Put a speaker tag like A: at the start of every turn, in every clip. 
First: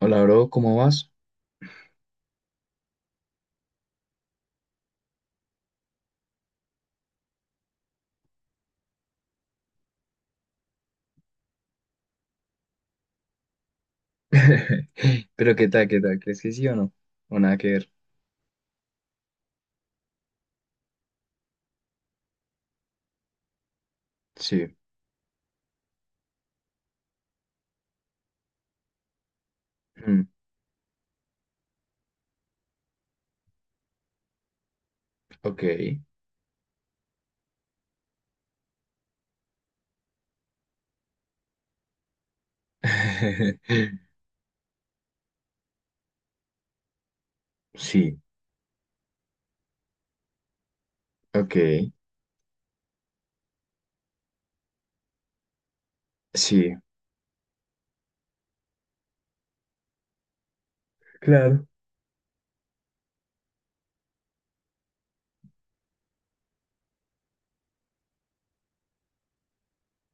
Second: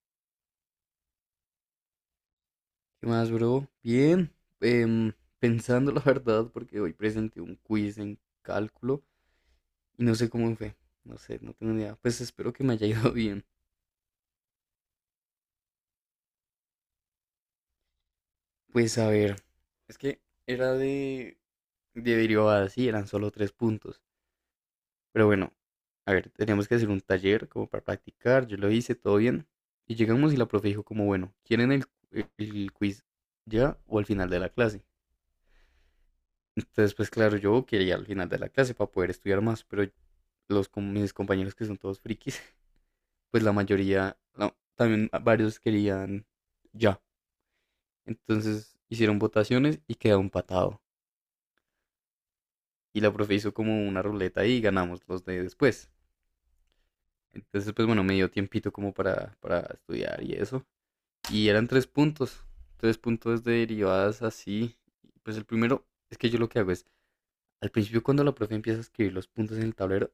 A: Hola, bro, ¿cómo vas?
B: ¿Qué más, bro? Bien, em, pensando la verdad, porque hoy presenté un quiz en cálculo y no sé cómo me fue. No sé, no tengo ni idea. Pues espero que me haya ido bien.
A: Pero qué tal, ¿crees que sí o no? O nada que ver.
B: Pues a ver, es que era de derivadas, sí, eran solo tres puntos.
A: Sí.
B: Pero bueno, a ver, teníamos que hacer un taller como para practicar. Yo lo hice, todo bien. Y
A: Mm,
B: llegamos y la profe dijo como, bueno, ¿quieren el quiz ya o al final de la clase?
A: ok.
B: Entonces, pues claro, yo quería al final de la clase para poder estudiar más, pero los, con mis compañeros que son todos frikis, pues la mayoría, no, también varios querían ya.
A: Sí,
B: Entonces hicieron votaciones y quedó empatado.
A: ok.
B: Y la profe hizo como una ruleta y ganamos los de después.
A: Sí.
B: Entonces, pues bueno, me dio tiempito como para estudiar y eso. Y
A: Claro.
B: eran tres puntos de derivadas así. Pues el primero es que yo lo que hago es. Al principio, cuando la profe empieza a escribir los puntos en el tablero,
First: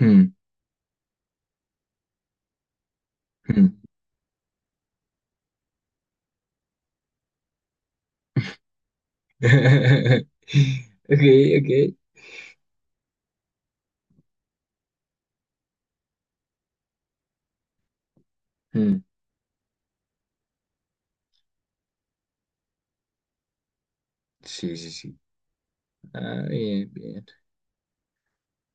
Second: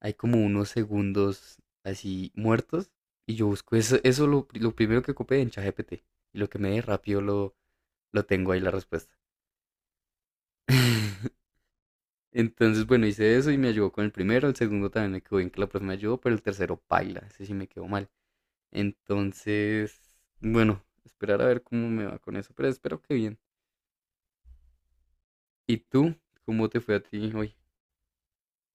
B: hay como unos segundos así muertos. Y yo
A: mm.
B: busco eso lo primero que ocupé en ChatGPT. Y lo que me dé rápido lo tengo ahí la respuesta.
A: Ok, ok.
B: Entonces, bueno, hice eso y me ayudó con el primero. El segundo también me quedó bien que la profe me ayudó, pero el tercero paila. Ese sí me quedó mal.
A: Mm,
B: Entonces, bueno, esperar a ver cómo me va con eso. Pero espero que bien.
A: sí, sí, sí.
B: ¿Y tú?
A: Ah,
B: ¿Cómo te
A: bien,
B: fue a
A: bien.
B: ti hoy?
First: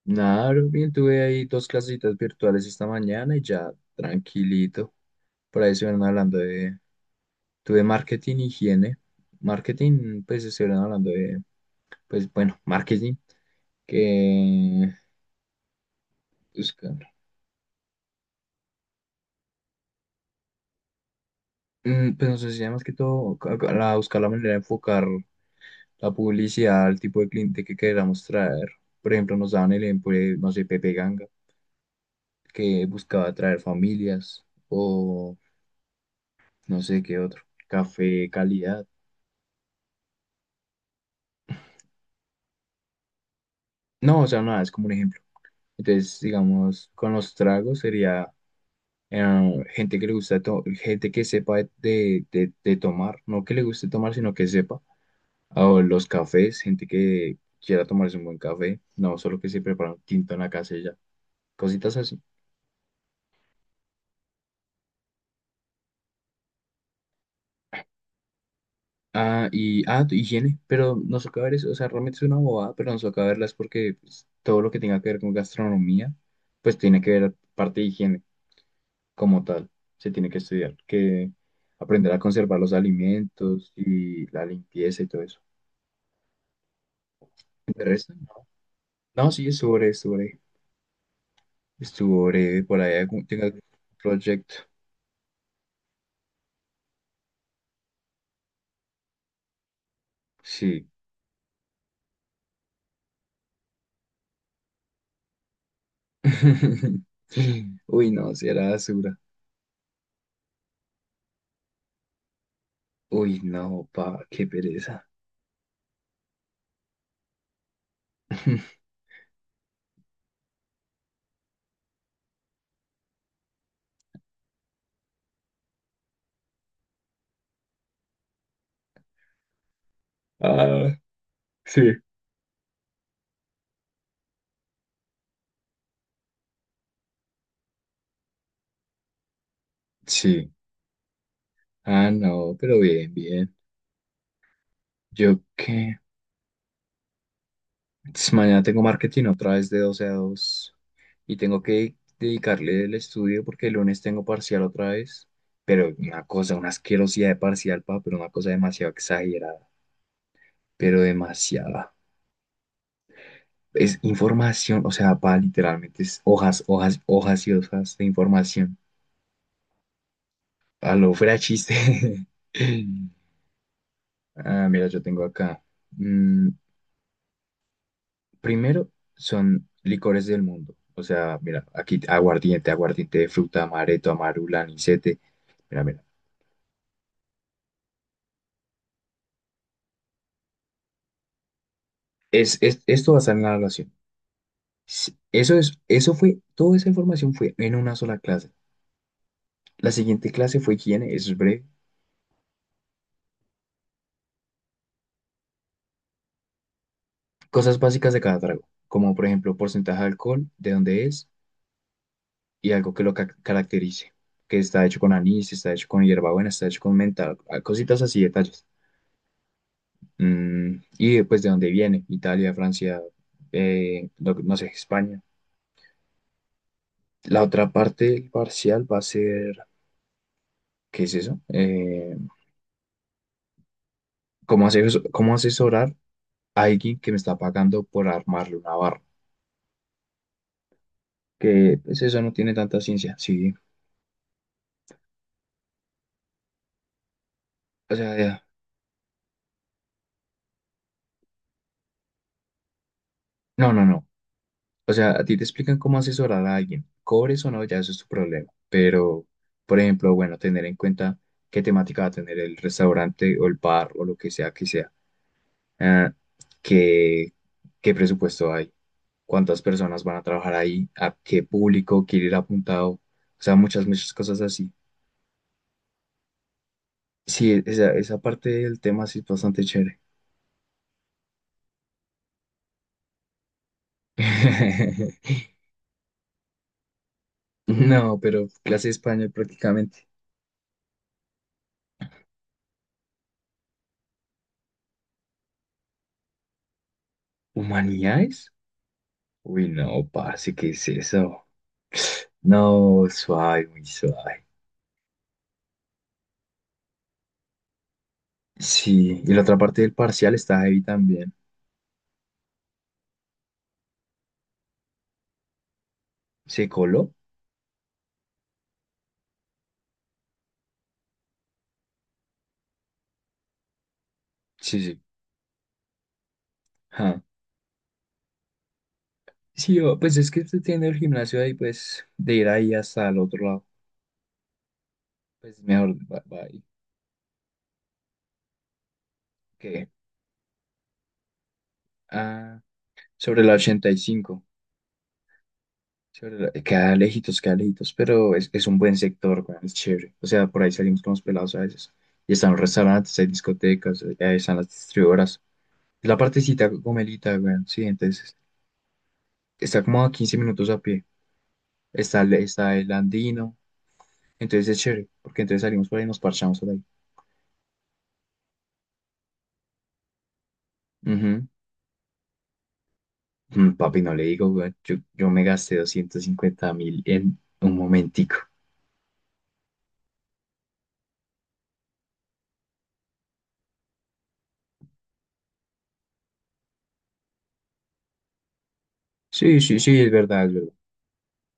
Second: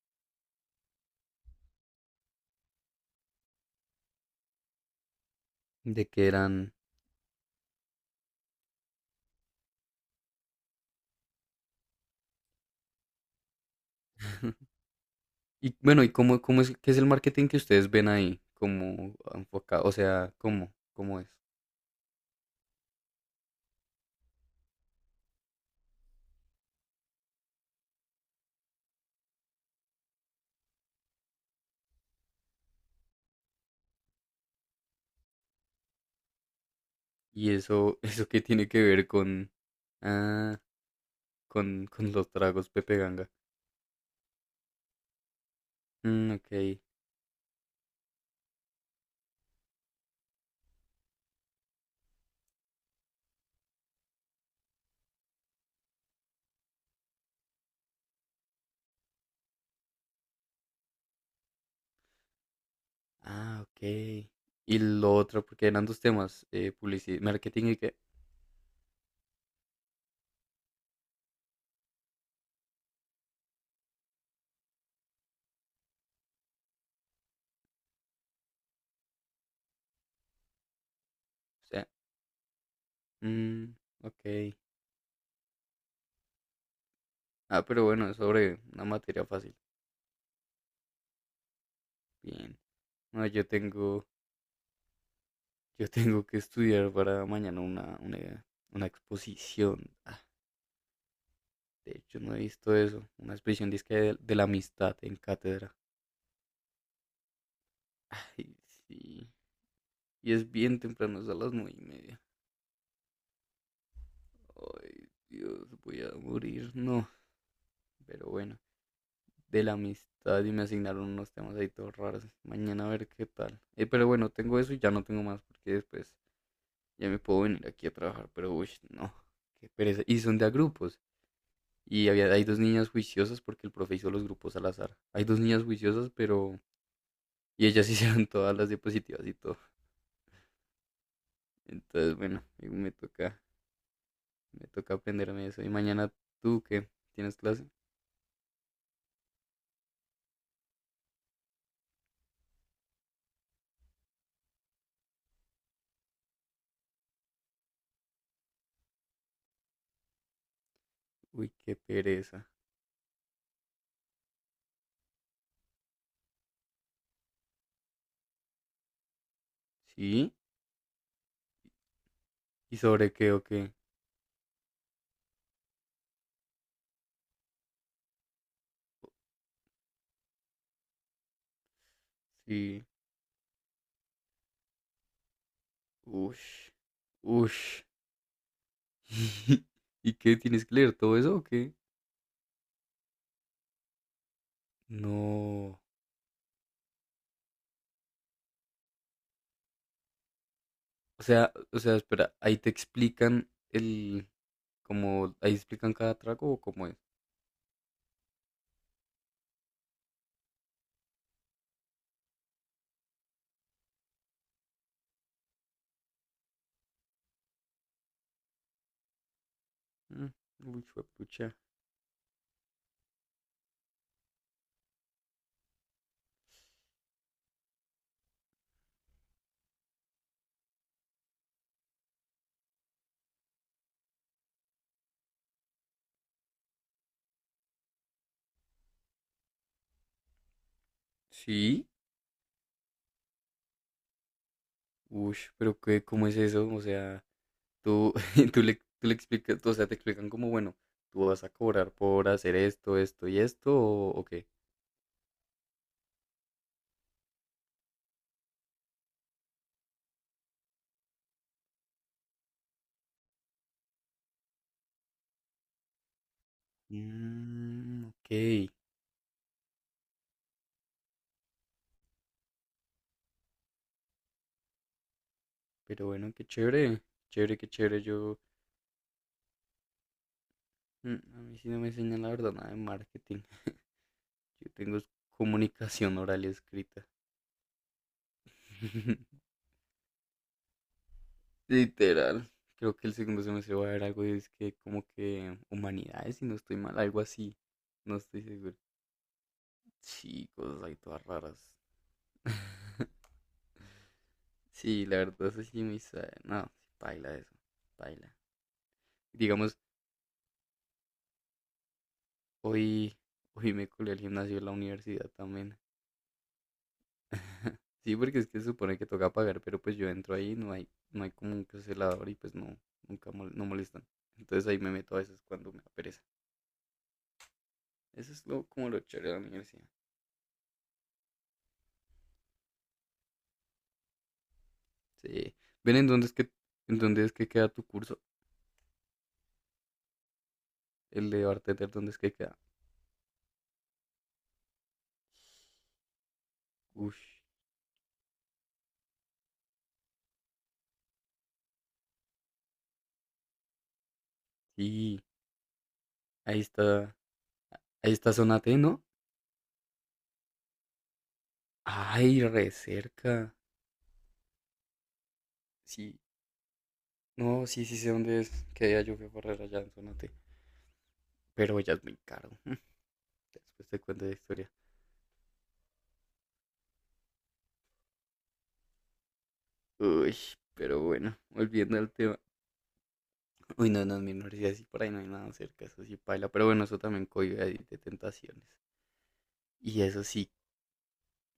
A: Nada, bro, bien, tuve ahí dos clasitas virtuales esta mañana y ya tranquilito. Por ahí estuvieron
B: ¿De qué
A: hablando
B: eran?
A: de, tuve marketing, higiene. Marketing, pues estuvieron hablando de, pues bueno, marketing, que
B: Y bueno, ¿y cómo es, qué es el
A: buscar,
B: marketing que ustedes ven ahí? ¿Cómo enfocado? O sea, ¿cómo es?
A: pues nos enseña más que todo buscar la manera de enfocar la publicidad al tipo de cliente que queramos traer. Por ejemplo, nos daban el ejemplo de, no sé, Pepe Ganga, que buscaba atraer familias o no sé qué otro,
B: Y eso, eso
A: café,
B: qué tiene que
A: calidad.
B: ver con, ah, con los tragos Pepe Ganga.
A: No, o sea, nada, es como un ejemplo. Entonces,
B: Mm, ok.
A: digamos, con los tragos sería gente que le gusta, gente que sepa de, de tomar, no que le guste tomar, sino que sepa. O los cafés, gente que quiera tomarse un buen café, no solo que se prepara un tinto en la casa y ya, cositas así.
B: Ah, ok. Y lo otro, porque eran dos temas, publicidad, marketing y qué.
A: Ah, y, higiene, pero nos toca ver eso, o sea, realmente es una bobada, pero nos toca verlas porque pues, todo lo que tenga que ver con gastronomía, pues tiene que ver parte de higiene. Como tal, se tiene que estudiar, que
B: O sea,
A: aprender a conservar los alimentos
B: mm,
A: y la
B: ok.
A: limpieza y todo eso.
B: Ah,
A: ¿De
B: pero bueno,
A: resto?
B: es
A: No.
B: sobre una materia
A: No, sí,
B: fácil.
A: estuvo breve, estuvo breve. Estuvo
B: Bien.
A: breve, por ahí algún,
B: No,
A: tengo algún proyecto.
B: yo tengo que estudiar para mañana una exposición.
A: Sí.
B: De hecho, no he visto eso. Una expresión disque de la amistad en cátedra.
A: Uy, no, si
B: Ay,
A: era basura.
B: sí. Y es bien temprano, es a las 9:30.
A: Uy, no, pa, qué pereza.
B: Ay, Dios, voy a morir. No, pero bueno. De la amistad y me asignaron unos temas ahí todos raros. Mañana a ver qué tal. Pero bueno, tengo eso y ya no tengo más porque después ya me puedo venir aquí a trabajar. Pero uy, no. Qué pereza. Y son de a
A: Ah,
B: grupos.
A: sí.
B: Y hay dos niñas juiciosas porque el profe hizo los grupos al azar. Hay dos niñas juiciosas, pero... Y ellas hicieron todas las diapositivas y todo.
A: Sí. Ah,
B: Entonces, bueno,
A: no, pero
B: me
A: bien,
B: toca,
A: bien.
B: me toca
A: Yo
B: aprenderme eso. Y
A: qué.
B: mañana tú qué tienes clase.
A: Entonces, mañana tengo marketing otra vez de 12 a 2 y tengo que dedicarle el estudio porque el lunes tengo parcial otra vez, pero una cosa, una asquerosidad de parcial, pa, pero una cosa demasiado exagerada, pero
B: Uy, qué
A: demasiada.
B: pereza.
A: Es información, o sea, pa, literalmente es hojas, hojas, hojas y hojas de información.
B: ¿Sí?
A: A lo fuera de chiste.
B: ¿Y sobre qué o qué?
A: Ah, mira, yo tengo acá. mm, Primero son licores del mundo. O sea, mira, aquí aguardiente,
B: Sí.
A: aguardiente de fruta, amaretto, amarula, anisete. Mira, mira.
B: Ush. Ush. ¿Y qué? ¿Tienes que leer todo eso o qué?
A: Esto va a estar en la evaluación. Eso es,
B: No.
A: eso fue, toda esa información fue en una sola clase. La siguiente clase fue higiene, eso es breve.
B: O sea, espera, ahí te explican el, como, ahí explican cada trago o cómo es.
A: Cosas básicas de cada trago, como por ejemplo porcentaje de alcohol, de dónde es y algo que lo caracterice, que está hecho con anís, está hecho con hierbabuena, está hecho con menta, cositas así, detalles.
B: Mm. Uy,
A: Y después de
B: pucha.
A: dónde viene, Italia, Francia, no, no sé, España. La otra parte del parcial va a ser, ¿qué es eso? ¿Cómo asesorar a alguien que me está pagando por armarle una barra? Que
B: ¿Sí?
A: pues eso no tiene tanta ciencia, sí.
B: Uy, pero qué, ¿cómo es eso? O sea,
A: O
B: tú,
A: sea,
B: tú le explicas, tú, o sea, te explican como, bueno, tú vas a cobrar por hacer esto, esto y
A: no,
B: esto,
A: no, no.
B: o qué.
A: O sea, a ti te explican cómo asesorar a alguien. Cobres o no, ya eso es tu problema. Pero, por ejemplo, bueno, tener en cuenta qué temática va a tener el restaurante o el bar o lo que sea que sea. Ah, ¿qué, qué
B: Mm, ok,
A: presupuesto hay? ¿Cuántas personas van a trabajar ahí? ¿A qué público quiere ir apuntado? O sea, muchas, muchas cosas así.
B: pero bueno, qué chévere, chévere,
A: Sí,
B: qué
A: esa,
B: chévere.
A: esa
B: Yo,
A: parte del tema sí es bastante chévere.
B: a mí sí no me enseñan la verdad nada de marketing. Yo tengo es comunicación oral y escrita.
A: No, pero clase de español prácticamente.
B: Literal. Creo que el segundo semestre va a haber algo, es que como que humanidades, si no estoy mal, algo así. No estoy
A: ¿Humanidades?
B: seguro.
A: Uy, no,
B: Sí,
A: parce, ¿qué
B: cosas
A: es
B: ahí todas
A: eso?
B: raras.
A: No, suave, muy suave.
B: Sí, la verdad, eso sí, muy suave. No, baila eso, baila.
A: Sí, y la otra
B: Digamos,
A: parte del parcial está ahí también.
B: hoy, hoy me colé al gimnasio de la universidad también.
A: ¿Se coló?
B: Sí, porque es que se supone que toca pagar, pero pues yo entro ahí, no hay como un celador y pues no, nunca no molestan. Entonces ahí
A: Sí,
B: me
A: sí.
B: meto a veces cuando me da pereza. Eso es lo, como lo chévere de la
A: Sí,
B: universidad.
A: pues es que usted tiene el gimnasio ahí, pues de ir ahí hasta el otro lado,
B: Sí.
A: pues mejor
B: Ven,
A: va, va ahí,
B: ¿en dónde es que queda tu curso?
A: que
B: El de bartender, ¿dónde es que queda?
A: ah, sobre la 85,
B: Uy,
A: queda lejitos, pero es un buen sector, weón, es chévere. O sea, por ahí salimos con los pelados a veces. Y están los restaurantes, hay discotecas, ahí están las
B: sí,
A: distribuidoras. La
B: ahí
A: partecita
B: está,
A: gomelita, weón, sí,
B: ahí está
A: entonces
B: zona T, ¿no?
A: está como a 15 minutos a pie. Está, el-
B: Ay, re
A: está el
B: cerca.
A: andino, entonces es chévere, porque entonces salimos por ahí y
B: Sí,
A: nos parchamos por
B: no, sí, sí sé dónde es. Que día yo fui a correr allá en Zona.
A: ahí.
B: Pero ya es muy caro.
A: Mm,
B: Después te
A: Papi, no le
B: cuento la
A: digo,
B: historia.
A: weón. Yo me gasté 250 mil en un momentico.
B: Uy, pero bueno, volviendo al tema. Uy, no, no, en mi universidad sí por ahí no hay nada cerca, eso sí paila. Pero bueno, eso también cohibe ahí de tentaciones.
A: Sí, sí, sí,
B: Y
A: es
B: eso
A: verdad,
B: sí,
A: es verdad.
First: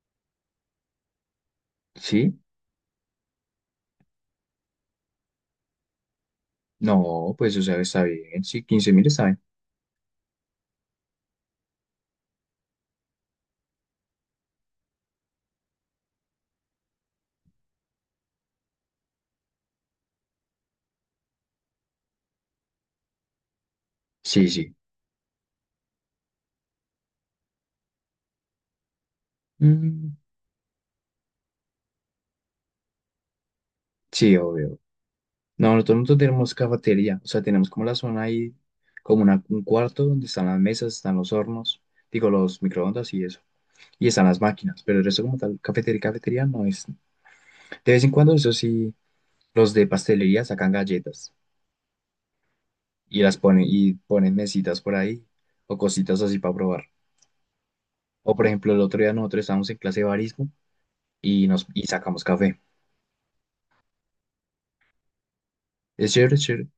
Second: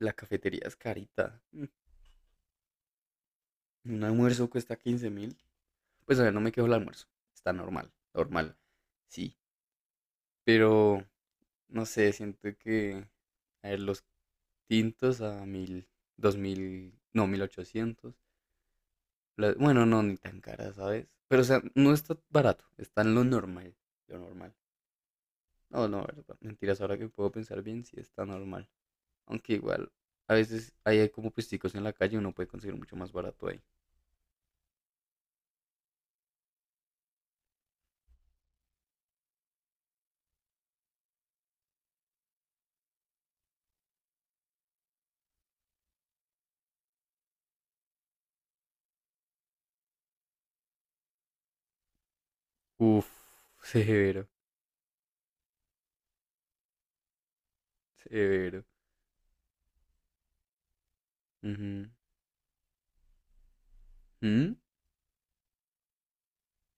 B: la cafetería es carita. Mm.
A: ¿Sí?
B: Un almuerzo cuesta 15.000. Pues a ver, no me quejo el almuerzo.
A: No,
B: Está
A: pues, o sea,
B: normal,
A: está bien.
B: normal.
A: Sí, 15 mil está
B: Sí,
A: bien.
B: pero no sé, siento que. A ver, los tintos a 1.000, 2.000, no, 1.800. La- bueno, no, ni tan cara, ¿sabes? Pero, o sea, no está barato, está en lo normal, lo
A: Sí,
B: normal.
A: sí.
B: No, no, verdad, mentiras, ahora que puedo pensar bien, sí está normal. Aunque igual,
A: Mm,
B: a veces hay como puesticos en la calle, uno puede conseguir mucho más barato ahí.
A: sí, obvio. No, nosotros tenemos cafetería. O sea, tenemos como la zona ahí, como un cuarto donde están las mesas, están los hornos, digo, los microondas y eso. Y están las máquinas. Pero el resto como tal, cafetería, cafetería no es. De vez en cuando, eso sí, los de pastelería sacan galletas,
B: Uf,
A: y las ponen y
B: severo,
A: ponen mesitas por ahí o cositas así para probar. O por
B: severo.
A: ejemplo, el otro día nosotros estábamos en clase de barismo y
B: Ujú.
A: sacamos café.
B: ¿Mm?
A: Es chévere, es chévere.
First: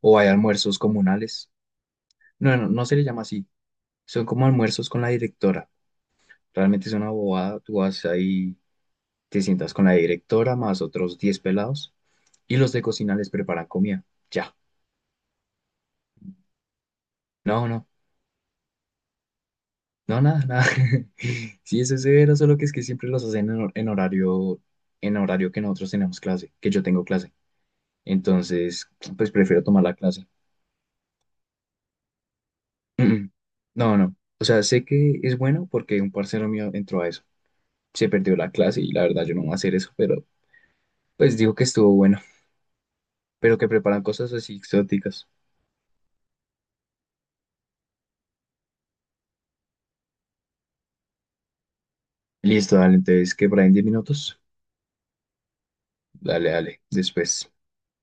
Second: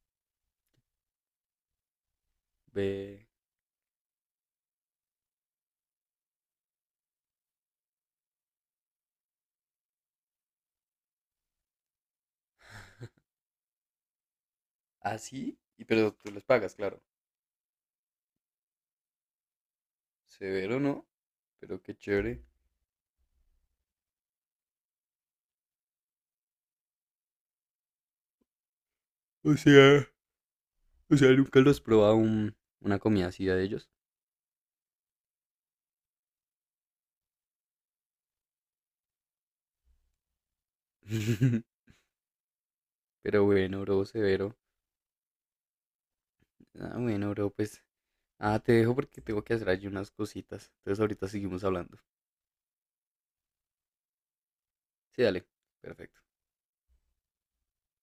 A: O hay almuerzos comunales. No, no, no se le llama
B: Ve.
A: así. Son como almuerzos con la directora. Realmente es una bobada. Tú vas ahí, te sientas con la directora más otros 10 pelados y los de cocina les preparan comida. Ya.
B: Ah, sí, y pero tú los pagas, claro.
A: No, no. No, nada, nada.
B: Severo, ¿no?
A: Sí,
B: Pero
A: eso
B: qué
A: es severo,
B: chévere.
A: solo que es que siempre los hacen en en horario, en horario que nosotros tenemos clase, que yo tengo clase. Entonces, pues
B: O
A: prefiero tomar la
B: sea,
A: clase.
B: o sea, nunca los has probado una comida
A: Mm,
B: así de ellos.
A: no, no. O sea, sé que es bueno porque un parcero mío entró a eso. Se perdió la clase y la verdad yo no voy a hacer eso, pero pues digo que estuvo bueno.
B: Pero
A: Pero que
B: bueno,
A: preparan
B: bro,
A: cosas así
B: severo.
A: exóticas.
B: Ah, bueno, bro, pues. Ah, te dejo porque tengo que hacer allí unas cositas. Entonces ahorita seguimos hablando.
A: Listo, dale. Entonces, que por ahí en 10 minutos.
B: Sí, dale. Perfecto.
A: Dale, dale. Después.